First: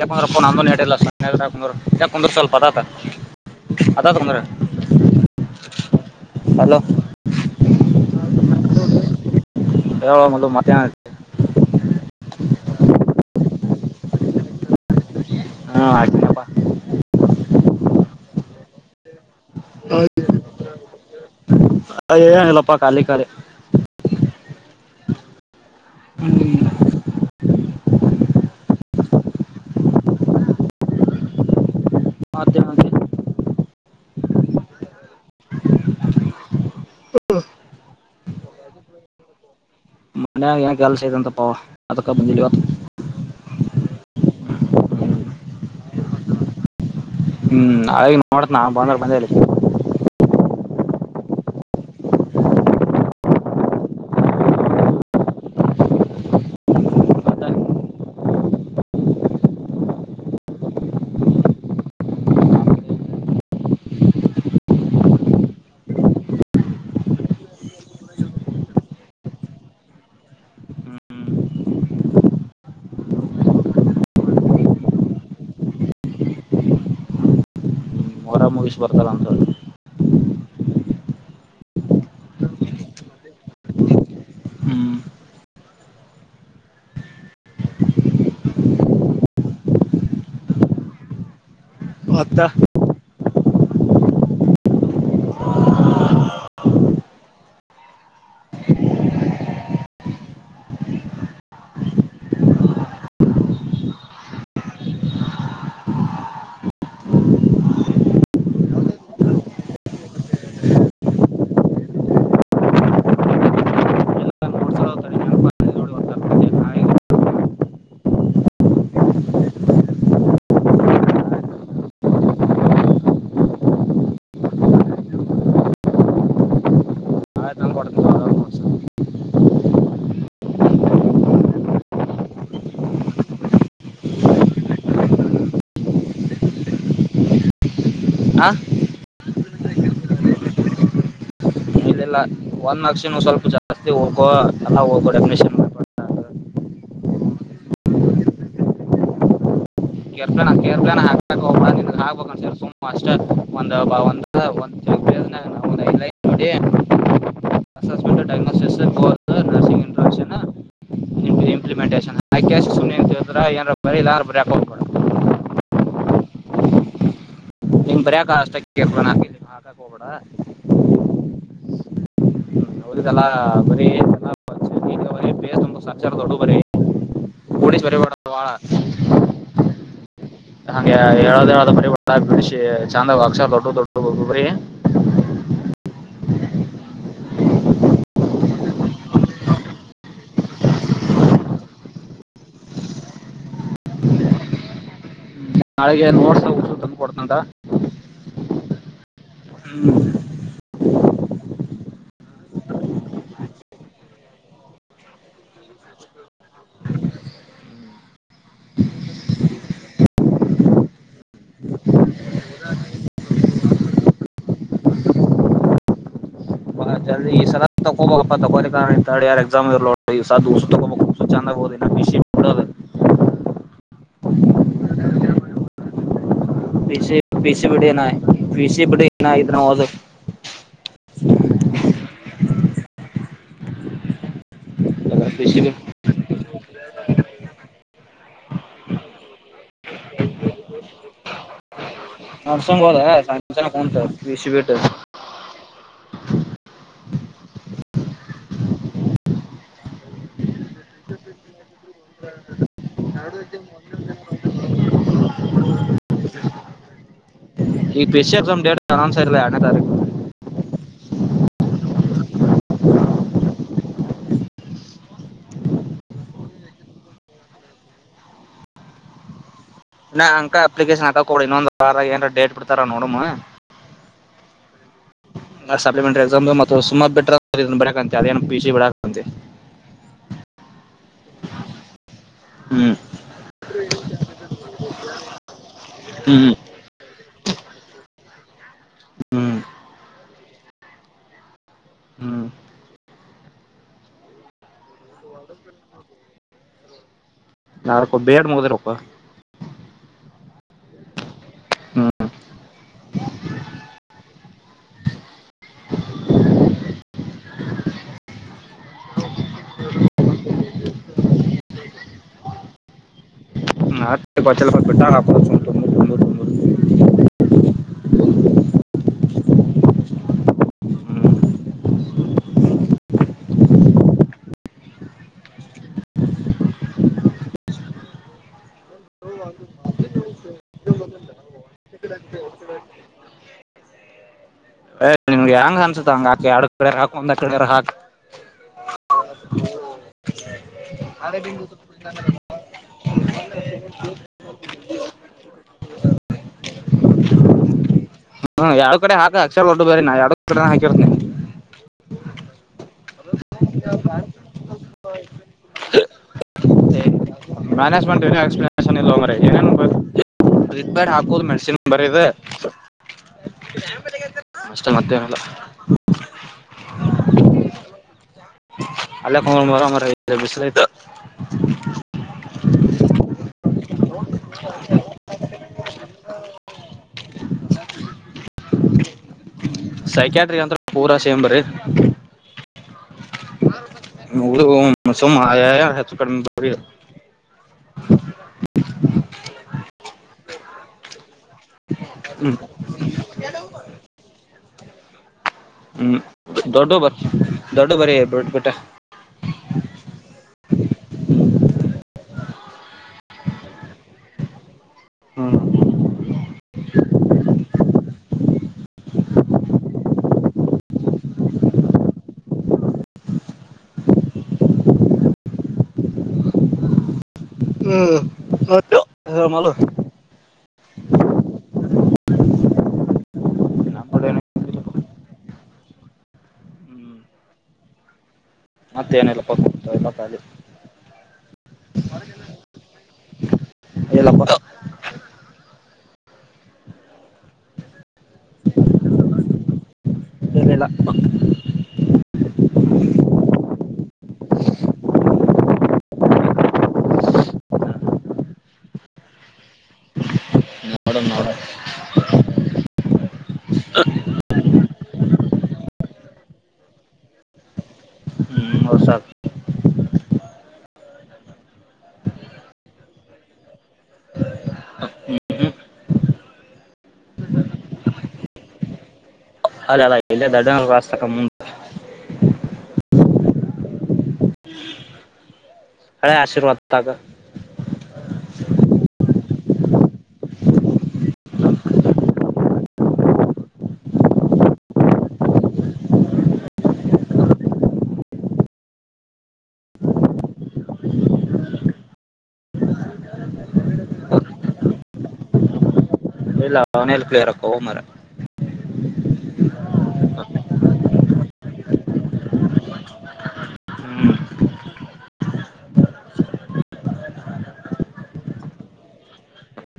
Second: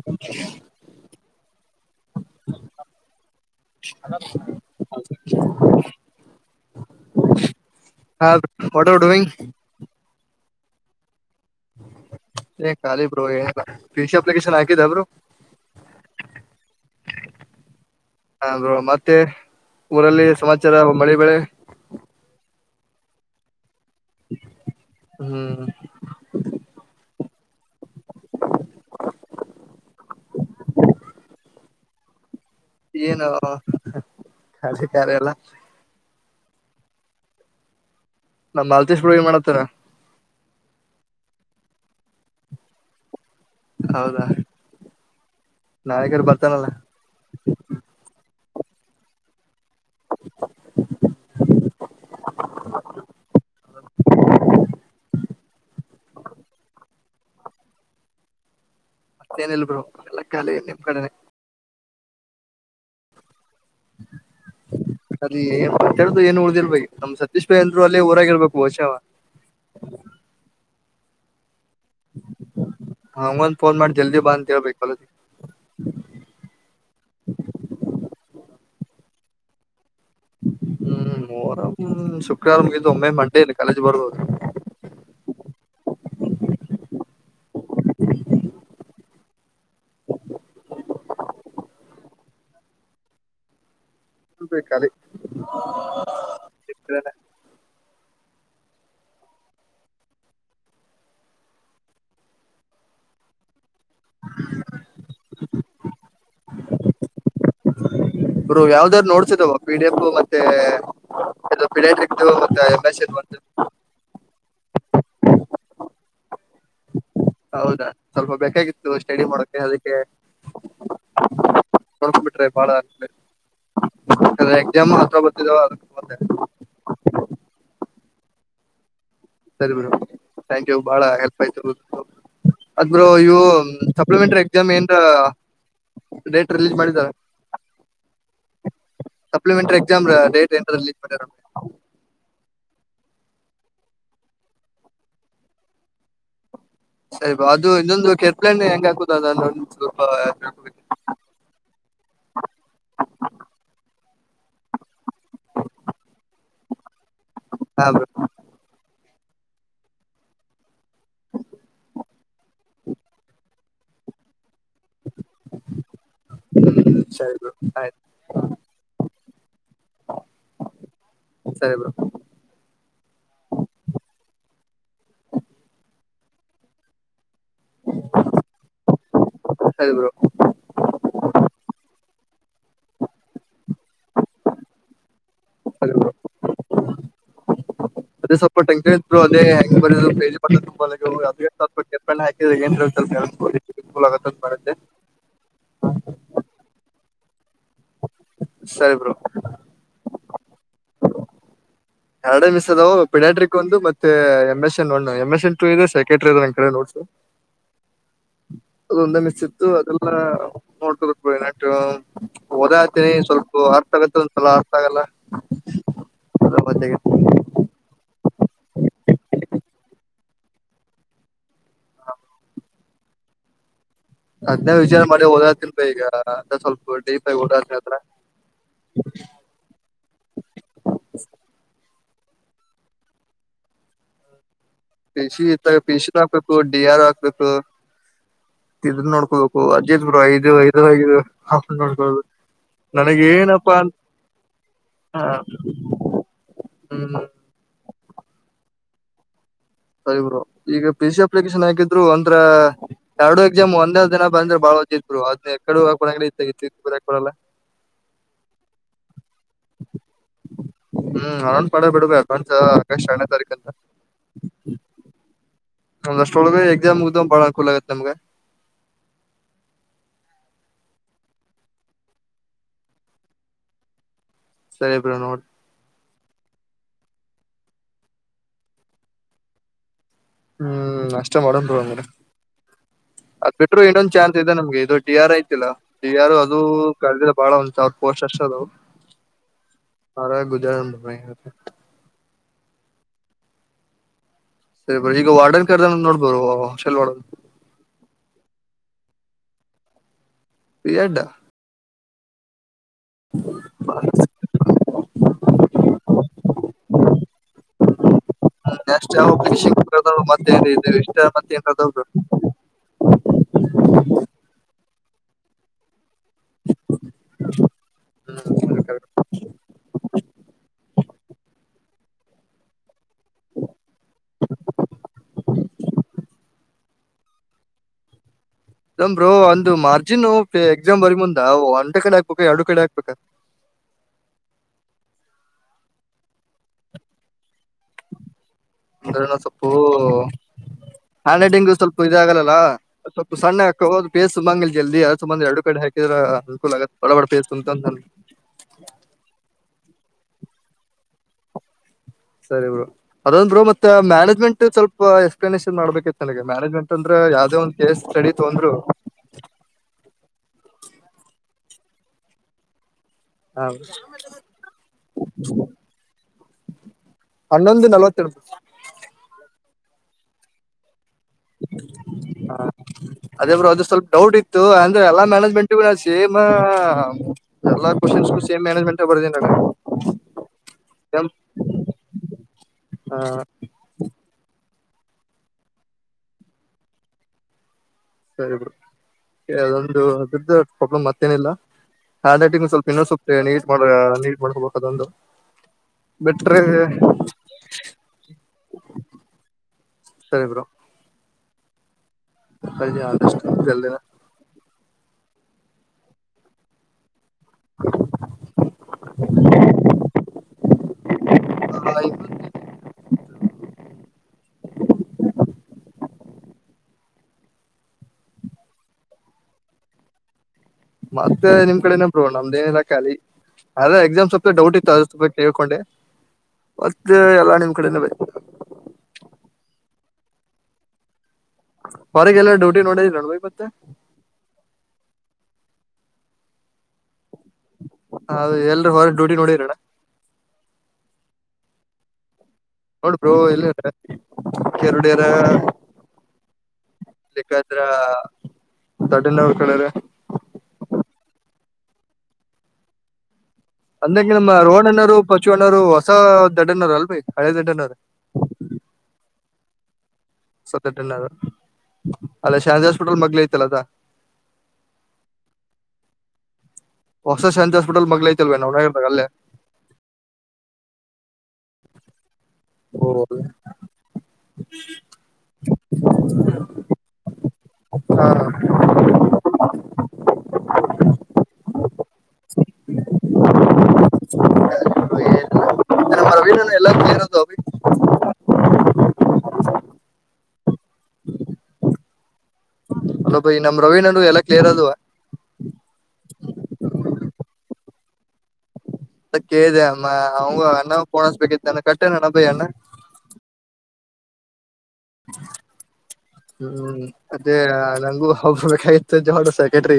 ಯಾಕಂದ್ರಪ್ಪ ನಂದ ಯಾಂದ್ರ ಯಾಕ ಕುಂದ್ರ ಸ್ವಲ್ಪ ಅದತ ಅದ ಕುಂದ್ರ ಅಲೋ ಹಾ ಬ್ರೋ, ವಾಟ್ ಆರ್ ಡೂಯಿಂಗ್ ತ್ಯಾರ್ ಏ ಖಾಲಿ ಬಪ್ಲಿಕೇಶನ್ ಹಾಕಿದಾ ಬ ಹಾ ಆತಪ್ಪ ಹರು ಮತ್ತೆ ಊರಲ್ಲಿ ಸಮಾಚಾರ ಮಳೆ ಬೆಳೆ ಕಾಲ ಕರೆ ಹ್ಮ್ [inaudible] [inaudible] ಮತ್ತೇನಂತಿ ಏನ ಕಾಲ ಕಾರೆ ಎಲ್ಲ ಹ್ಮ ನಮ ಬಲ್ತೇಶ್ ಬಿಡು ಮಾಡತಾರ ಮ ಕೆಲ್ಸಂತಪ್ಪ ಅದಕ್ಕ ಬಂದತ್ತು ಹೌದಾ ನಾಯಕರು ಬರ್ತಾನಲ್ಲ ಹ್ಮ್ ಅದ ನೋಡತ್ ನಾ ಬಂದ ಬಂದೇ [inaudible] ಮತ್ತೆ ಮತ್ತೇನು ಇಲ್ಲ ಬ್ರೋ ಕಾಲಿ ನಿಮ್ ಕಡೆನೆ ಸರಿ ಏ ಮಾತಾಡ್ದು ಏನು ಉಳ್ದಿರ್ಬೇಕ ನಮ್ ಸತೀಶ್ ಭಾಯಿ ಅಂದ್ರು ಅಲ್ಲೇ ಊರಾಗಿರ್ಬೇಕು ವಓಷಾವ ಹಂಗಂದ ಫೋನ್ ಮಾಡಿ ಜಲ್ದಿ ಬಂದ ಹೇಳ್ಬೇಕು ಹೊಲ ಮೊರ ಮುಗಿಸಿ ಬರ್ತಾರ ಅಂತ ಹೇಳಿ ಹ್ಮ್ ಮೂವಾರ ಶುಕ್ರವಾರ ಮುಗಿದ್ದ ಒಮ್ಮೆ ಮಂಡೇ ಕಾಲೇಜ್ ಬರ್ಬ ಹ್ಮ್ ಅತ್ತ ಬೇಕಾಲ [inaudible] ಅವರು ಯಾವ್ದಾದರು ನೋಡ್ಸಿದಾವ ಪಿಡಿ ಎಫ ಮತ್ತೆ ಪಿ ಮತ್ತೆ ಮೆಸಜ್ ಬ ಎಲ್ಲ ನೋಡ್ತಾರ ನೋಡಿ ಇವತ್ತು ತರ್ತೀನಿ. ನಾಳೆ- ಹೌದಾ ಸ್ವಲ್ಪ ಬೇಕಾಗಿತ್ತು ಸ್ಟಡಿ ಮಾಡಕ ಅದಕ್ಕೆ ನಡ್ಕ ಬಿಿಟ್ರೆ ಬಾಳ ಎಕ್ಸಾಮ್ ಅತ್ರವಾ ಬತ್ತಿದಾವ ಅದಕ್ಕೆ ನಾಳೆ ತಂದು ಕೊಡ್ತೀನಿ ನೋಡ್ಸ್. ಸರಿ ಬಂಕ್ ಯ ಬಾಳ ಹೆಲ್ಪ್ ಆಯತ ಅದ್ ಬ ಇ ಸಪ್ಲಿಮೆಂಟರಿ ಎಕ್ಸಾಮ್ ಏ ಡೇಟ್ ರಿಲೀಸ್ ಮಾಡಿದ ಆ ಅಪ್ಲಿಮೆಂಟ್ರೂ ಎಕ್ಸಾಮ ಡೇಟ್ಸ್ ಮಾಡ ಇಲ್ಲ ಒಂದ್ ನಕ್ಷಿ ಸ್ವಲ್ಪ ಜಾಸ್ತಿ ಹೋ ಎಲ್ಲಾ ಹೋ ಡೆಫಿನನ್ ಮಾಡ ಸರಿ ಬಾ ಅದು ಇನ್ನೊಂದು ಕೆರ್ಪ್ಲಣ್ಣ ಹೆಂಗ ಹಾಕುದ ಅದ ನ ಕೆೇರ್ಲ ಕಲ ಹಾಕ ಒ ಹಾಕ್ಬ ಸರ್ ಸುಮ್ ಅಷ್ಟ ಒಂದ ಬಬ ಒ ಅಲ್ಲ ಒಂದ ನ ಇಲ್ಲ ನೋಡಿ ಹಾ ಬ್ರೋ ಸಸ್ಪೆಕ್ಟ್ ಡಯಾಗ್ನೋಸ್ಸ್ರ್ ಬ ನರ್ಸಿಂಗ್ ಇನ್ಟ್ರಕ್ಷನ್ ಇಂಪ್ಲಿಮೆಂಟೇಶನ್ ಸುಮನೆ್ರ ಏಾರ ಬರರಿ ಎಲ್ಲಾರ ಬರಕ [inaudible] ಸರಿ ಬ್ರೋ ನೀನ್ ಆಯ್ತು ಬರಿಕ ಅಷ್ಟಬಡ ಹಾಕಕ್ ಸರಿ ಬ್ರೋ ಹೋಗಬೇಡಲ್ಲ ಬರಿ ಇನ್ನಟ ದೊಡ್ಡು ಬರೀ. ಕೂಡಿಸಿ ಬರಿಬೇಡ ಅವ ಭಾಳ. ಸರಿ ಬ್ರೋ ಹಂಗೆ ಹೇಳದ [unintelligible] ಬರಿ ಬಿಡಿಸಿ ಚಂದಾಗ ಅಕ್ಷರ ದೊಡ್ಡು ದೊಡ್ಡು ಬರೀ ಸರಿ ಬ್ರೋ ಅದೇ ಸ್ವಲ್ಪ ಟಂಕರ್ ಇದ್ರು ಅದೇ ಹೆಂಗ ಬರಿಯೋದು ಪೇಜ್ ತುಂಬ [unintelligible] ಕೊಡ್ತನಾ. ಸರಿ ಬ್ರೋ ಎರಡ ಮಿಸ್ ಅದಾವು ಪಿನ್ಯಾಡ್ರಿಕ ಒಂದು ಮತ್ತೆ. ಮತ್ತೆ M S one M S N two ಇದೆ ಸೆಕರ್ಟಿ ಇಲ್ಲ ನನ್ ಕಡೆ ನೋಡ್ಸು. ಅದೊಂದೇ ಮಿಸ್ ಇತ್ತು ಅದೆಲ್ಲಾ. ನೋಡ್ಕ [unintelligible] ಬ ನು ಹ ಓದಾ ಹತೀನಿ ಸ್ವಲ್ಪ ಅರ್ಥ ಆಗತ್ತ ಒಂದಸಲ ಅರ್ತ ಆಗಲ್ಲ ಅದ್ರ ಮತ್ತೆಗೆ ಜಲ್ದಿ ಈ ಸಲ ತಕ್ಕೋಬೋದ. ತಕ್ಕೊಲ್ಲಿಲ್ಲ ನಡೀತದ ಥರ್ಡ್ ಇಯರ್ ಎಕ್ಸಾಮ ಈ ಸದ್ಯ ಅಷ್ಟು ತಕ್ಕೋಬೇಕು ಚಂದಗ ಒದ. [unintelligible] ಅದ್ನಾವ ವಿಚಾರ ಮಾಡಿ ಓದಾತಿನೀ ಭೈ ಈಗ. ಅದ ಸ್ವಲ್ಪ ಪಿಸಿ ಡೀಪ್ ಆಗಿ ಪಿಸಿ ಓದಾತೀನಿ ಅದ್ರ ಬಿಡಏನ ಪಿಸಿ ಬಿಡಏನ ಇನ್ನ ಓದು ಹ [unintelligible] ಪಿಸಿ ಪಿ ಸಿ ಬಿಡಿ ಇತ್ತ ಪಿಸಿ ನ ಹಾಕ್ಬೇಕು ಡಿ ಆರ್ ಹಾಕ್ಬೇಕು ಇದ್ ನೋಡ್ಕೋಬೇಕು ಅಜಿತ್ ಬರು ಐದು ಐದು ನೋಡ್ಕೋುದು ನಡ್ಸಂಗ್ ಹೋದ ನನಗ ಸಣ್ಣ ಸಣ್ಣ ಏನಪ್ಪಾ ಕುಂತ ಪಿ ಸಿ ಬಿಟ್ಟು ಅ ಹ ಹ್ಮ. ಸರಿ ಬ್ರೋ ಈಗ ಪಿ ಸಿ ಅಪ್ಲಿಕೇಶನ್ ಹಾಕೀದ್ದ. ರು ಅಂದ್ರ ಎರಡು ಎಕ್ಸಾಮ್ ಒಂದೇ ದಿನ ಬಂದ್ರೆ ಬಾಳ ವಜ್ಜ ಆಯ್ತು ಬ್ರೋ ಅದನ್ನು ಯಾವ್ಕಡೆ ಹೋಗಾಕ್ ಬರಲ್ಲ ಇದನ್ನ ಈ ಕಡೆ ಇದನ್ನು ಬರಿಯಾಕ್ ಆಗಲ್ಲ ಈಗ P C exam date announce ಆಗಿಲ್ಲ ಎರಡನೇ ತಾರೀಕು ಹ್ಮ್ ಅದೊಂದ ಪಾಡ ಆಯ್ತಿ ಬಿಡ್ ಬೇ ಆಗಸ್ಟ್ ಎರಡನೇ ತಾರೀಕ ಅಂತ. ಅವನಷ್ಟು ಉಳದಿದ ಎಕ್ಸಾಮ ಮುಗ್ಡು ಅಂದ್ರ ಭಾಳ ಅನುಕೂಲ ಆಗುತ್ತ ನಮಗ. ನಾ ಅಂಕ ಅಪ್ಲಿಕೇಶನ್ ಹಾಕ ಕೊಡಿ ಇನ್ನೊಂದು ವಾರ ಏನಾರ ಡೇಟ್ ಬಿಡ್ತಾರ ನೋಡಮ್. ಸರಿ ಬ್ರೋ ನೋಡ. ಸಪ್ಲಿಮೆಂಟರಿ ಎಕ್ಸಾಮ್ ಅದಾವ ಮತ್ತ ಹೊಳ್ಳಿ ಬಿಟ್ರ ಇದನ್ನು ಬರಿಯಾಕ್ ಅಕ್ಕೆತ್ ಅದೇನ್ ಪಿಸಿ ಬಿಡಾಕ್ ಬರತೈತಿ. ಹ್ಮ ಹ್ಮ್ ಅಷ್ಟ ಮಾಡುನು ತೊಗೊ ಅಂದ್ರೆ ಹ್ಮ್ ಅದ್ ಬಿಟ್ರು ಇನ್ನೊಂದ್ ಚಾನ್ಸ್ ಇದೆ ನಮ್ಗೆ ಇದು ಡಿ ಆರ್ ಐತಿಲ್ಲಾ ಡಿ ಆರ್ ಹ್ಮ್ ಅದು ಕರದಿಲ್ಲ ಬಾಳ ಒಂದ್ ಸಾವಿರ. ಪೊಸ್ಟ್ ಎಷ್ಟ ಅದಾವೂ. ಹ್ಮ್ ಅದರಾಗ ಗುದ್ದಾಡುದ [inaudible] ಹ್ಮ್ ಸರಿ ಬಿಡಿ ಈಗ ವಾರ್ಡನ್ ಕರದಾನ ಅಂತ ನೋಡ್ ಬ್ರೋ ಹಾಸ್ಟೆಲ್ ವಾರ್ಡನ್. ಎ ಅದಕ್ಕ ಬಿ ಎಡ್ ಮುಗದಿರಬೇಕೋ. B Ed. ಹ್ಮ್. [unintelligible] ಹ್ಮ್ ಎಷ್ಟ ಯಾವದ ಮತ್ತ ಏನ್ ಇದ ಇಷ್ಟ ಮತ್ತ ನ್ದಾವದು ಅಷ್ಟೇ ಕೊಚ್ಚಲ್ಪ ಬಿಟ್ಟ ಹಾಕೋದು ಸುಮ್ ತುಂಬುದು ತುಂಬುದು ತುಂಬುದು ಹ್ಮ್ ಹ್ಮ್ ಇಂಬರು ಒಂದು ಮಾರ್ಜಿನ್ ಎಕ್ಸಾಮ್ ಬರಿ ಮುಂದ ಒಂಟ ಕಡೆ ಹಾಕ್ಬೇಕ ಎರಡು ಕಡೆ ಹಾಕ್ಬೇಕ ್ ಯಂಗ ಅನ್ಸತ ಯಡು ಕಡೆಾಕ ಅಂದ್ರ ಸ್ವಪು ಹ್ಯಾಂಡ್ ರೈಟಿಂಗು ಸ್ವಲ್ಪ ಇದಾಗಲ್ಲಲ್ಲ ಸ್ವಲ್ಪ ಸಣ್ಣ ಹಾಕೋದು ಬೇಸ್ ಸು ಮಂಗಿಲ್ಲ ಜಲ್ದಿ ಅ ಸುಮ್ಮ ಎರಡು ಕಡೆ ಹಾಕಿದ್ರ ಬಳ ಬಡೇ ೋ ಬ ನ ಯಡು ಕಡೆ ಹಾಕಿರನೆ ಸರಿ ಬ ಅದಂದರು ಮತ್ತೆ ಮ್ಯಾನೇಜ್ಮೆಂಟ್ ಸ್ವಲ್ಪ ಎಕ್ಸ್ಪ್ಲನೇೇಶನ್ ಮಾಡ್ಬೇಕಿತ್ತು ನನಗೆ ಮ್ಯಾನೇಜ್ಮೆಂಟ್ ಅಂದ್ರ ಯಾವ್ದೇ ಒಂದ್ ಕೇಸ್ ಮ್ಯಾನೇಜ್ಮೆಂಟ್ ಸ್ಟಡಿ ಏನು ತಂದ್ರು ಎಕ್ಸ್ಪ್ಲನೇಷನ್ ಬೇ ಹಕೋದು ಮೇ್ ಬರದ ಷ್ಟ ಹನ್ನೊಂದು ನಲ್ವತ್ತೆರಡು ಅಲ್ಲಿ ಕರ ಇ ಬಿಸ್ಲ ಇ ಹ ಅದೇ ಬ್ರರು ಅದ್ರ ಸ್ವಲ್ಪ ಡೌಟ್ ಇತ್ತು ಅಂದ್ರೆ ಎಲ್ಲಾ ಮ್ಯಾನೇಜ್ಮೆಂಟ್ಗೂ ನಸಿ ಮ ಹ ಎಲ್ಲನ್ೇಮ್ ಮ್ಯಾನೇಜ್ಮೆಂಟ್ ಬರ್ದನ ಸೈಕ್ಯಾಟ್ರಿ ಅಂತ್ರ ಪೂರಾ ನ ಸೇಮ್ ಬರೀ ಹ ಮಸಮ ಆಯ ಯಾರ ಹೆಚ್ಚಕ ಸರಿ ಬ್ರ ಅದೊಂದು ದುಡ್ಡ ಕೊಬ್ಲ ಮತ್ತೇನ ಹಂಡ್ ಹ್ಮ್ ರೈಟಿಂಗ್ ಸ್ಲ್ಪ ಇನ್ನೊತ ನೀಟ್ ನೀ ಅದೊಂದು ಹ್ಮ್ ಬಿಟ್ರೆ ದೊಡ್ಡೋ ಬ ದೊಡ್ಡ ಬರ ಬ ಬೇಟ ಹ ಅಲ್ಲಿ ಆದಷ್ಟುಲ್ಿನ ಹ್ಮ [inaudible] ಹ್ಮ್ಮಲ ಮತ್ತೆ ನಿಮ್ ಕಡೆನ ಬೋ ನಮ್ದೇನಲ್ಲ ಖಾಲಿ ಆದ್ರೆ ನಮ್ ಕಡೆ ಎಕ್ಸಾಮ್ ಏನು ಸ್ವಲ್ ಡೌಟ್ ಇಲ್ಲ. ಇತ್ತು ಅದ ಸ್ವಲ್ಪ ಕೇಳ್ಕೊಂಡೆ ಮತ್ತೆ ಎಲ್ಲಾ ನಿಮ್ ಕಡೆನ ಬೇಕ ಮತ್ತೇಏನೆಲ್ಲಪ್ಪತ ಎಲ್ಲ ತಾಲಿ ಹೊರಗೆಲ್ಲ ಡ್ಯೂಟಿ ನೋಡ ರಣಬ ಮತ್ತೆ ಇಲ್ಲಪ್ಪ ಹದು ಎಲ್ರುೂ ಹೊರ ಡ್ಯೂಟಿ ನೋಡಿರಣ್ಣ ಏನಿಲ್ಲ ನೋಡಬರು ಎಲ್ಲಿರ ಕೆರುಡರ ಲೇಕಾದ್ರ ದೊಡಿನವ್ರ ಕಳಾರ ನೋಡ ನೋಡ ಅಂದಂಗ ನಮ್ಮ ರೋಹಣ ಅ್ಣೋರು ಪಚು ಅಣ್ಣೋರು ಹೊಸ ದಡ್ಡ ಅಣ್ಣವರು ಅಲ್ೀ ಹಳೆ ದಡ್ಡ ಅಣ್ರ ಹ್ಮ್ಸ ಸ ಅಲ್ಲ ಶಾಜಿ ಹಾಸ್ಪಿಟಲ್ ಮಗ್ಲ ಐತಲ್ಲ ಅದ ಹೊಸ ಶಾಂತ ಹಾಸ್ಪಿಟಲ್ ಮಗ್ಳ ಐತಲ್ವೆ ನೋತಲ್ಲೇ ಅದ ಅಲ್ಲ ಇಲ್ಲ ದಡ್ಡ ಕಸ್ತಕ್ಕ ಮುಂದ ಹೌ ಅರೆ ಆಶೀರ್ವಾದ ತಾಗ ಹಾ ಏ ಮವ ಎಲ್ಲ ಇರೋದು [inaudible] ಅಲ ಬೈ ನಮ್ ರವಿ್ಣ ಎಲ್ಲಾ ಕ್ಲಿಯರ್ ಅದುವ ಇಲ್ಲ ಅವನಲ್ ಕ್ಲಿಯರಕ್ಕ ಹ ಮರ ಅ ಕೇಳಿದೆ ಅಮ್ಮ ಅವಂಗ ಅನ್ನ ಪೋಣಸ್ಬೇಕಿತ್ತು ನನ ಕಟ್ಟಣ ನ ಬೈ ಅಣ್ಣ ಹ [unintelligible] ಹ್ಮ್ ಅದೇ ನಂಗು ಹಬೇಕಾಗಿತ ಜೋಡ ಸೆಕ್ರೆಟ್ರ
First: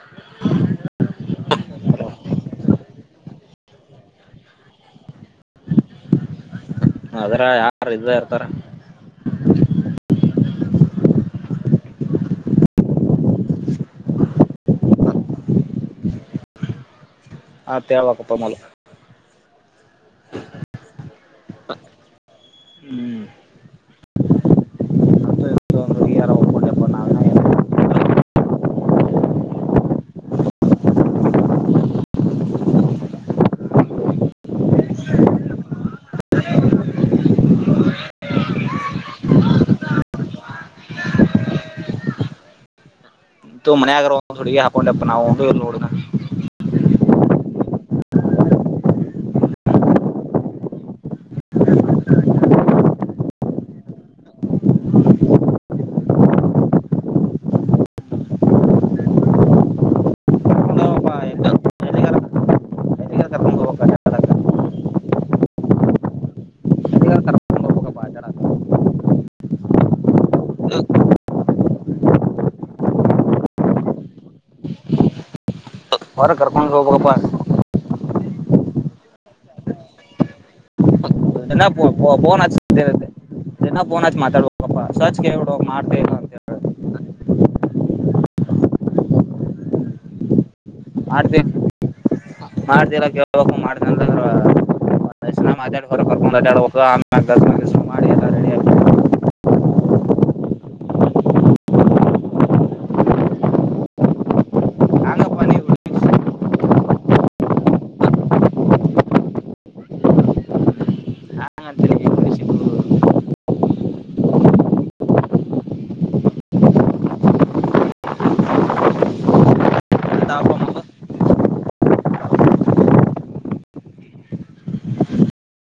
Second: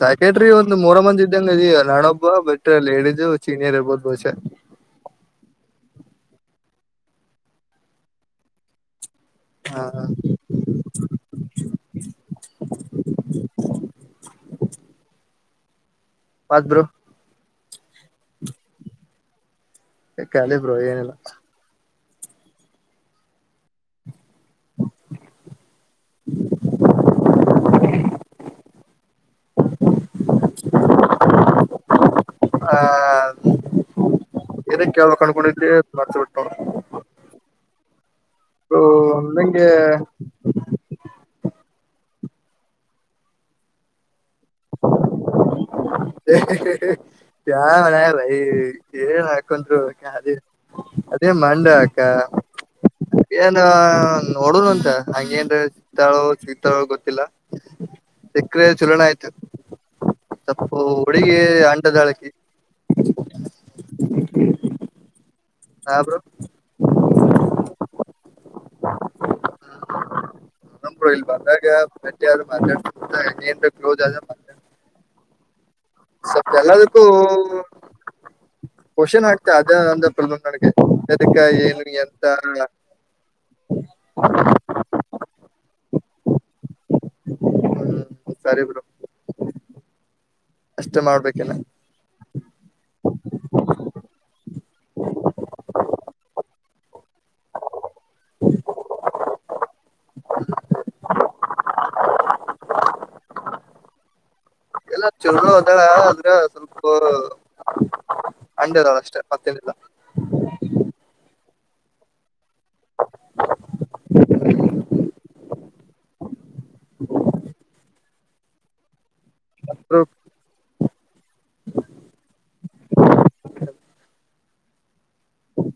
ಸೆಕ್ರೆಟ್ರಿ ಒಂದ ಮೂರ ಮಂದಿ ಇದ್ದಂಗ ಅ ನಾನೊಬ್ಬ ಬಟ್ ಲೇಡೀಸ್ ಸೀನಿಯರ್ ಇರ್ಬೋದ ಬಹುಷ ಅದ್ರ ಯಾರ ಇದ ಇರ್ತಾರ ಹಾ [unintelligible] ಮತ್ ಬ್ರೋ ಆ ಮಳಕ್ಕೊಪ್ಪಮಳ [unintelligible] ಕಾಲಿ ಬ್ರೋ ಏನಿಲ್ಲ ಹ್ಮತ್ತರ ನಾವ [unintelligible] ಹ ಏನ ಕೇಳ್ದ ಕಂಡ್ಕೊಂಡಿದ್ರಿ ಮರ್ತ್ ಬಿಿಟ್ಟ ನಂಗೆ ತುಮನಗ್ರ [unintelligible] ೆಪ್ ಒೋ [unintelligible] ಚಾ ಮನೈ ಏನ್ ಹಾಕಂದ್ರು ಅದ ಅದೇ ಮಂಡ ಅಕ್ಕ ಏನ್ ನೋಡುನು ಅಂತ ಹಂಗೇನ್ ಸಿಗ್ತಾಳೋ ಸಿಗ್ತಾಳೋಳ ಗೊತ್ತಿಲ್ಲ ಸಿಕ್ಕರೆ ಚಲೋಣ ಆಯ್ತು ಓ ಕರ್ಕೊಂಡೋಗಪ್ಪ ಒಡುಗೆ ಎಲ್ಲಿ- ಎಲ್ಲಿಗಾರ ಅಂಡದಾಳಕ್ಕೆ ಎಲ್ಲಿಗಾರ ಕರ್ಕೊಂಡ್ ಹೋಗ್ಬೇಕ ಅಡ್ಡಾಡಕ [unintelligible] ಹಾ ಬ್ರೋ ಎಲ್ಲಿಗಾರ ಕರ್ಕೊಂಡ್ ಹೋಗ್ಬೇಕಪ್ಪ ಅಡ್ಡಾಡಕ [unintelligible] ಇಲ್ಲಿ ಬಂದಾಗಟ್ಟರು ಮಾರ್ನ್ ಕ್ಲೋಸ್ ಆದ ಮ ಹೊರ ಸ್ವಲ್ಪ ಕರ್ಕೊಂಡ್ ಎಲ್ಲದಕ್ಕೂ ಹೋಗ್ಬೇಕಪ್ಪ ಪೋಷನ್ ಆಗ್ತ ಅದೇ ಅಂದ ಫೋನ್ ಹಚ್ತ್ತ ಚನ ಫೋನ್ ಹಚ್ ಮಾತಾಡಬೇಕಪ್ಪ ಸರ್ಚ್ ಕೇಳ ಮಾಡ್ತನ ಅಂತ ಹ್ಮ್ ಸರಿ ಬ್ರೋ ಅಷ್ಟೇ ಮಾಡ್ತಿ ಮಾಡ್ಬೇಕಿಲ್ಲ ಮಾಡ್ತಿಲ್ಲ ಕೇಳ್ಬೇಕು ಮಾಡ್ದಂತ ಮಾತಾಡ ಹೊರ ಕರ್ಕೊಂಡ್ ಮಾತಾಡ್ಬೇಕ ಆಮ [inaudible] ಎಲ್ಲ ಹಂಗಪ್ಪ ನೀವು ಚಂದ ಅಂದಳ ಸ್ವಲ್ಪ ಹಂಡದಳ ಅಷ್ಟೆ ಮತ್ತನಿಲ್ಲ ಹಂತಿ [unintelligible] ಹ್ಮ [unintelligible] [inaudible] ಅಂತ ಅಪ್ಪ [unintelligible] ಮಗ [inaudible]